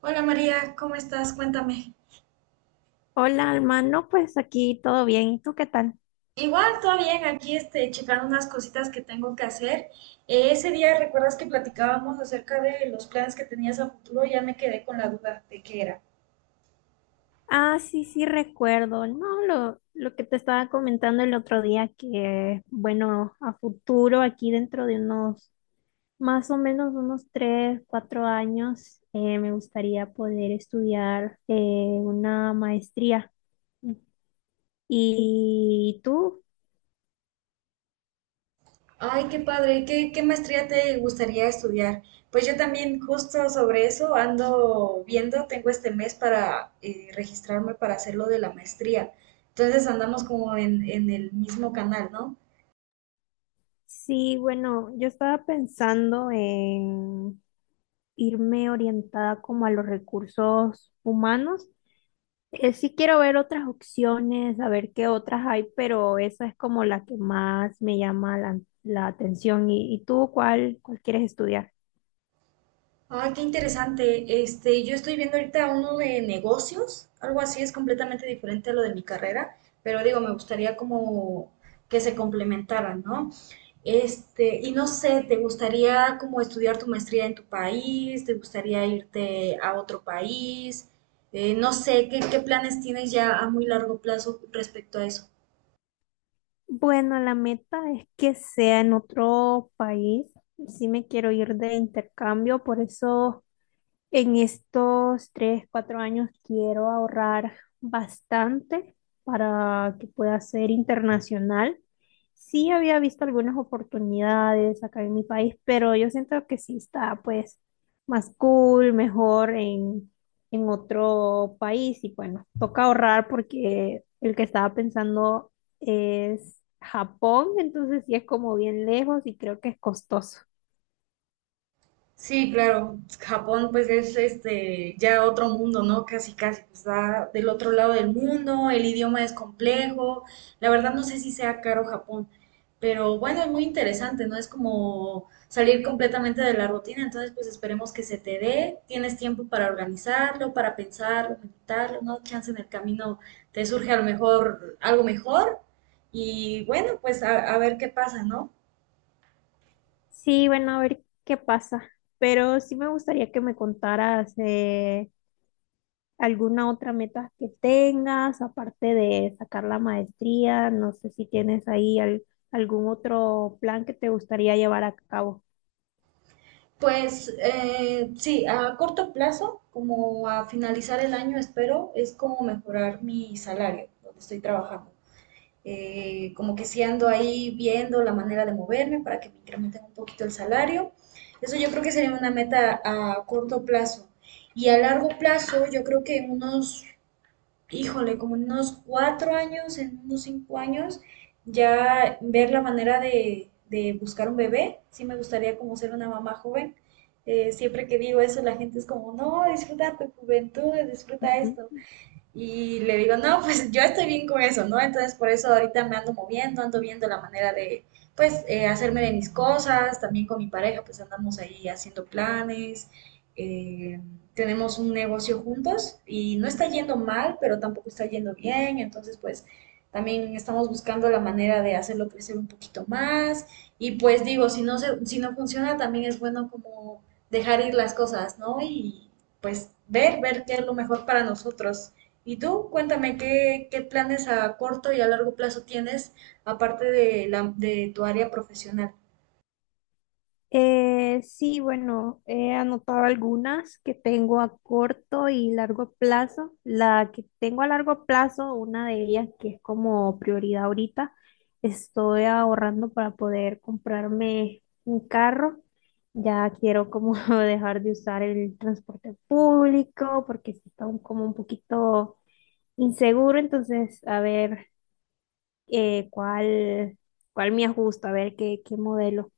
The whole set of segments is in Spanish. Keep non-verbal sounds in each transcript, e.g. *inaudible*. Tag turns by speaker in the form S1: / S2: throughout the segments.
S1: Hola María, ¿cómo estás? Cuéntame.
S2: Hola, Alma. No, pues aquí todo bien. ¿Y tú qué tal?
S1: Igual, todo bien, aquí checando unas cositas que tengo que hacer. Ese día, ¿recuerdas que platicábamos acerca de los planes que tenías a futuro? Ya me quedé con la duda de qué era.
S2: Ah, sí, sí, recuerdo. No, lo que te estaba comentando el otro día, que bueno, a futuro, aquí dentro de unos, más o menos unos tres, cuatro años, me gustaría poder estudiar una maestría. ¿Y tú?
S1: Ay, qué padre, ¿qué maestría te gustaría estudiar? Pues yo también justo sobre eso ando viendo, tengo este mes para registrarme para hacer lo de la maestría. Entonces andamos como en el mismo canal, ¿no?
S2: Sí, bueno, yo estaba pensando en irme orientada como a los recursos humanos. Sí quiero ver otras opciones, a ver qué otras hay, pero esa es como la que más me llama la atención. ¿Y tú cuál quieres estudiar?
S1: Ay, qué interesante. Yo estoy viendo ahorita uno de negocios, algo así es completamente diferente a lo de mi carrera, pero digo, me gustaría como que se complementaran, ¿no? Y no sé, ¿te gustaría como estudiar tu maestría en tu país? ¿Te gustaría irte a otro país? No sé, ¿qué planes tienes ya a muy largo plazo respecto a eso?
S2: Bueno, la meta es que sea en otro país. Sí me quiero ir de intercambio, por eso en estos tres, cuatro años quiero ahorrar bastante para que pueda ser internacional. Sí había visto algunas oportunidades acá en mi país, pero yo siento que sí está pues más cool, mejor en otro país y bueno, toca ahorrar porque el que estaba pensando es Japón, entonces sí es como bien lejos y creo que es costoso.
S1: Sí, claro. Japón pues es ya otro mundo, ¿no? Casi casi pues, está del otro lado del mundo, el idioma es complejo. La verdad no sé si sea caro Japón, pero bueno, es muy interesante, ¿no? Es como salir completamente de la rutina, entonces pues esperemos que se te dé, tienes tiempo para organizarlo, para pensarlo, meditarlo, ¿no? Chance en el camino te surge a lo mejor algo mejor y bueno, pues a ver qué pasa, ¿no?
S2: Sí, bueno, a ver qué pasa, pero sí me gustaría que me contaras alguna otra meta que tengas, aparte de sacar la maestría, no sé si tienes ahí algún otro plan que te gustaría llevar a cabo.
S1: Pues sí, a corto plazo, como a finalizar el año, espero, es como mejorar mi salario donde estoy trabajando. Como que si ando ahí viendo la manera de moverme para que me incrementen un poquito el salario. Eso yo creo que sería una meta a corto plazo. Y a largo plazo, yo creo que en unos híjole, como en unos 4 años, en unos 5 años, ya ver la manera de buscar un bebé. Sí me gustaría como ser una mamá joven. Siempre que digo eso, la gente es como, no, disfruta tu juventud, disfruta
S2: Ujú.
S1: esto. Y le digo, no, pues yo estoy bien con eso, ¿no? Entonces por eso ahorita me ando moviendo, ando viendo la manera de, pues, hacerme de mis cosas, también con mi pareja, pues andamos ahí haciendo planes, eh, tenemos un negocio juntos y no está yendo mal, pero tampoco está yendo bien, entonces pues también estamos buscando la manera de hacerlo crecer un poquito más y pues digo, si no funciona, también es bueno como dejar ir las cosas, ¿no? Y pues ver qué es lo mejor para nosotros. Y tú, cuéntame, ¿qué planes a corto y a largo plazo tienes aparte de tu área profesional?
S2: Sí, bueno, he anotado algunas que tengo a corto y largo plazo. La que tengo a largo plazo, una de ellas que es como prioridad ahorita, estoy ahorrando para poder comprarme un carro. Ya quiero como *laughs* dejar de usar el transporte público porque sí está como un poquito inseguro, entonces a ver eh, cuál, cuál me ajusta, a ver qué modelo.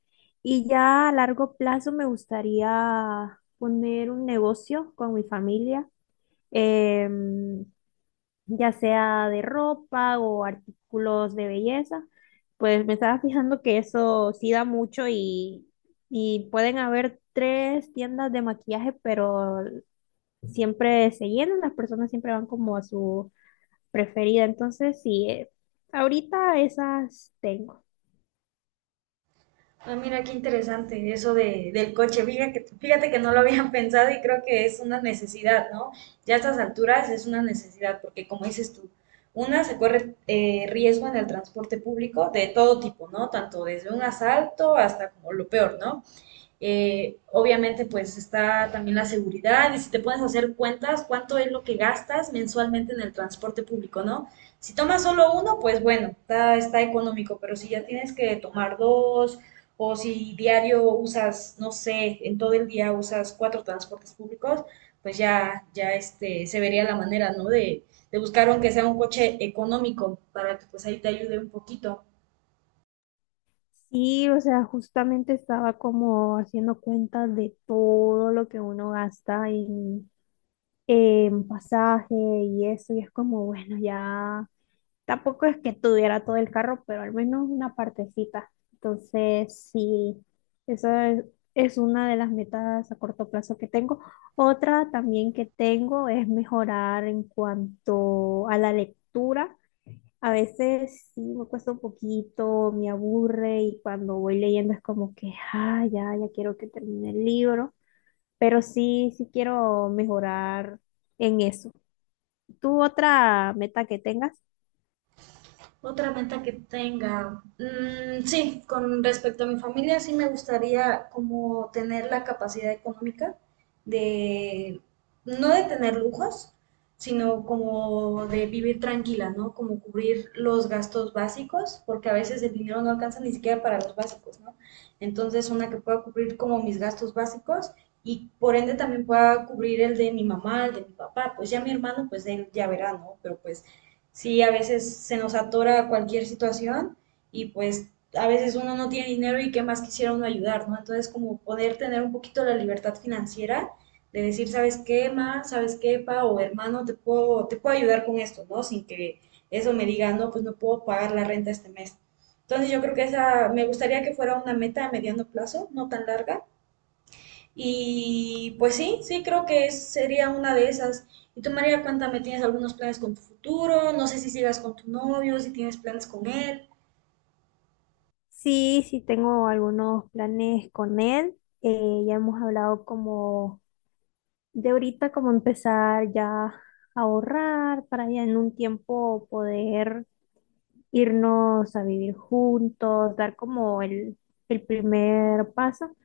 S2: Y ya a largo plazo me gustaría poner un negocio con mi familia, em, ya sea de ropa o artículos de belleza. Pues me estaba fijando que eso sí da mucho y pueden haber tres tiendas de maquillaje, pero siempre se llenan, las personas siempre van como a su preferida. Entonces, sí, ahorita esas tengo.
S1: Ah, mira, qué interesante eso de, del coche. Fíjate que no lo habían *laughs* pensado y creo que es una necesidad, ¿no? Ya a estas alturas es una necesidad porque, como dices tú, una se corre riesgo en el transporte público de todo tipo, ¿no? Tanto desde un asalto hasta como lo peor, ¿no? Obviamente, pues está también la seguridad y si te puedes hacer cuentas, cuánto es lo que gastas mensualmente en el transporte público, ¿no? Si tomas solo uno, pues bueno, está económico, pero si ya tienes que tomar dos o si diario usas, no sé, en todo el día usas cuatro transportes públicos, pues ya se vería la manera, ¿no? De buscar aunque sea un coche económico para que pues ahí te ayude un poquito.
S2: Sí, o sea, justamente estaba como haciendo cuentas de todo lo que uno gasta en pasaje y eso, y es como, bueno, ya tampoco es que tuviera todo el carro, pero al menos una partecita. Entonces, sí, esa es una de las metas a corto plazo que tengo. Otra también que tengo es mejorar en cuanto a la lectura. A veces sí me cuesta un poquito, me aburre y cuando voy leyendo es como que, ah, ya, ya quiero que termine el libro, pero sí, sí quiero mejorar en eso. ¿Tú otra meta que tengas?
S1: Otra meta que tenga. Mm, sí, con respecto a mi familia, sí me gustaría como tener la capacidad económica de, no de tener lujos, sino como de vivir tranquila, ¿no? Como cubrir los gastos básicos, porque a veces el dinero no alcanza ni siquiera para los básicos, ¿no? Entonces, una que pueda cubrir como mis gastos básicos y por ende también pueda cubrir el de mi mamá, el de mi papá, pues ya mi hermano, pues él ya verá, ¿no? Pero pues sí, a veces se nos atora cualquier situación y pues a veces uno no tiene dinero y qué más quisiera uno ayudar, ¿no? Entonces, como poder tener un poquito la libertad financiera de decir, ¿sabes qué, ma? ¿Sabes qué, pa? O hermano, te puedo ayudar con esto, ¿no? Sin que eso me diga, no, pues no puedo pagar la renta este mes. Entonces, yo creo que esa, me gustaría que fuera una meta a mediano plazo, no tan larga, y pues sí, sí, creo que sería una de esas. Y tú, María, cuéntame, ¿tienes algunos planes con tu futuro? No sé si sigas con tu novio, si tienes planes con él.
S2: Sí, sí tengo algunos planes con él. Ya hemos hablado como de ahorita, como empezar ya a ahorrar para ya en un tiempo poder irnos a vivir juntos, dar como el primer paso.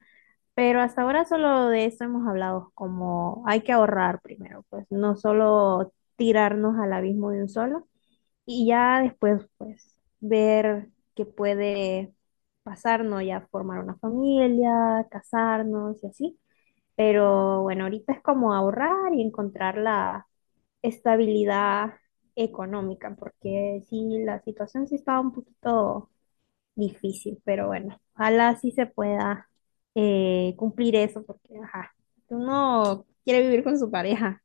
S2: Pero hasta ahora solo de eso hemos hablado, como hay que ahorrar primero, pues no solo tirarnos al abismo de un solo y ya después pues ver qué puede pasarnos, ya formar una familia, casarnos y así. Pero bueno, ahorita es como ahorrar y encontrar la estabilidad económica, porque sí, la situación sí estaba un poquito difícil, pero bueno, ojalá sí se pueda cumplir eso, porque ajá, si uno quiere vivir con su pareja.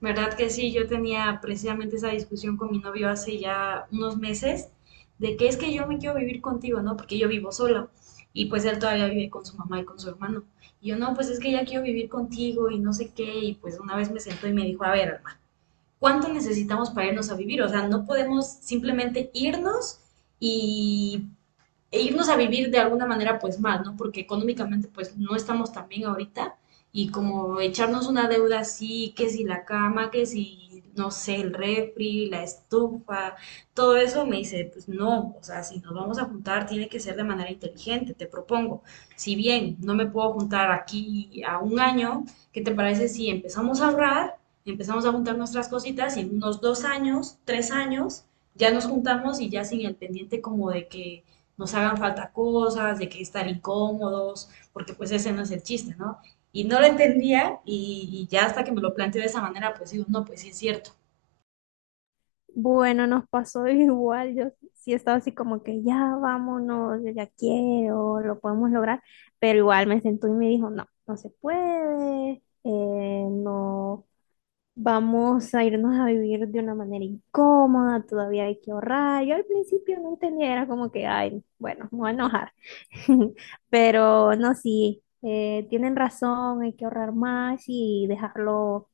S1: ¿Verdad que sí? Yo tenía precisamente esa discusión con mi novio hace ya unos meses de que es que yo me quiero vivir contigo, ¿no? Porque yo vivo sola y pues él todavía vive con su mamá y con su hermano. Y yo no, pues es que ya quiero vivir contigo y no sé qué. Y pues una vez me sentó y me dijo, a ver, cuánto necesitamos para irnos a vivir. O sea, no podemos simplemente irnos y irnos a vivir de alguna manera pues mal, ¿no? Porque económicamente pues no estamos tan bien ahorita y como echarnos una deuda así, que si la cama, que si, no sé, el refri, la estufa, todo eso me dice, pues no, o sea, si nos vamos a juntar tiene que ser de manera inteligente, te propongo. Si bien no me puedo juntar aquí a un año, ¿qué te parece si empezamos a ahorrar, empezamos a juntar nuestras cositas y en unos 2 años, 3 años, ya nos juntamos y ya sin el pendiente como de que nos hagan falta cosas, de que estar incómodos, porque pues ese no es el chiste, ¿no? Y no lo entendía y ya hasta que me lo planteé de esa manera, pues digo, no, pues sí es cierto.
S2: Bueno, nos pasó *laughs* igual, yo sí estaba así como que ya vámonos, yo ya quiero, lo podemos lograr, pero igual me sentó y me dijo, no, no se puede, no vamos a irnos a vivir de una manera incómoda, todavía hay que ahorrar. Yo al principio no entendía, era como que, ay, bueno, me voy a enojar. *laughs* Pero no, sí, tienen razón, hay que ahorrar más y dejarlo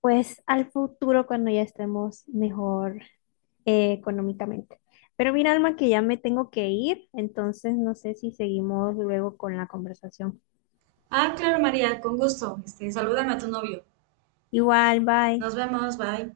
S2: pues al futuro cuando ya estemos mejor económicamente. Pero mira, Alma, que ya me tengo que ir, entonces no sé si seguimos luego con la conversación.
S1: Ah, claro, María, con gusto. Salúdame a tu novio.
S2: Igual, bye.
S1: Nos vemos, bye.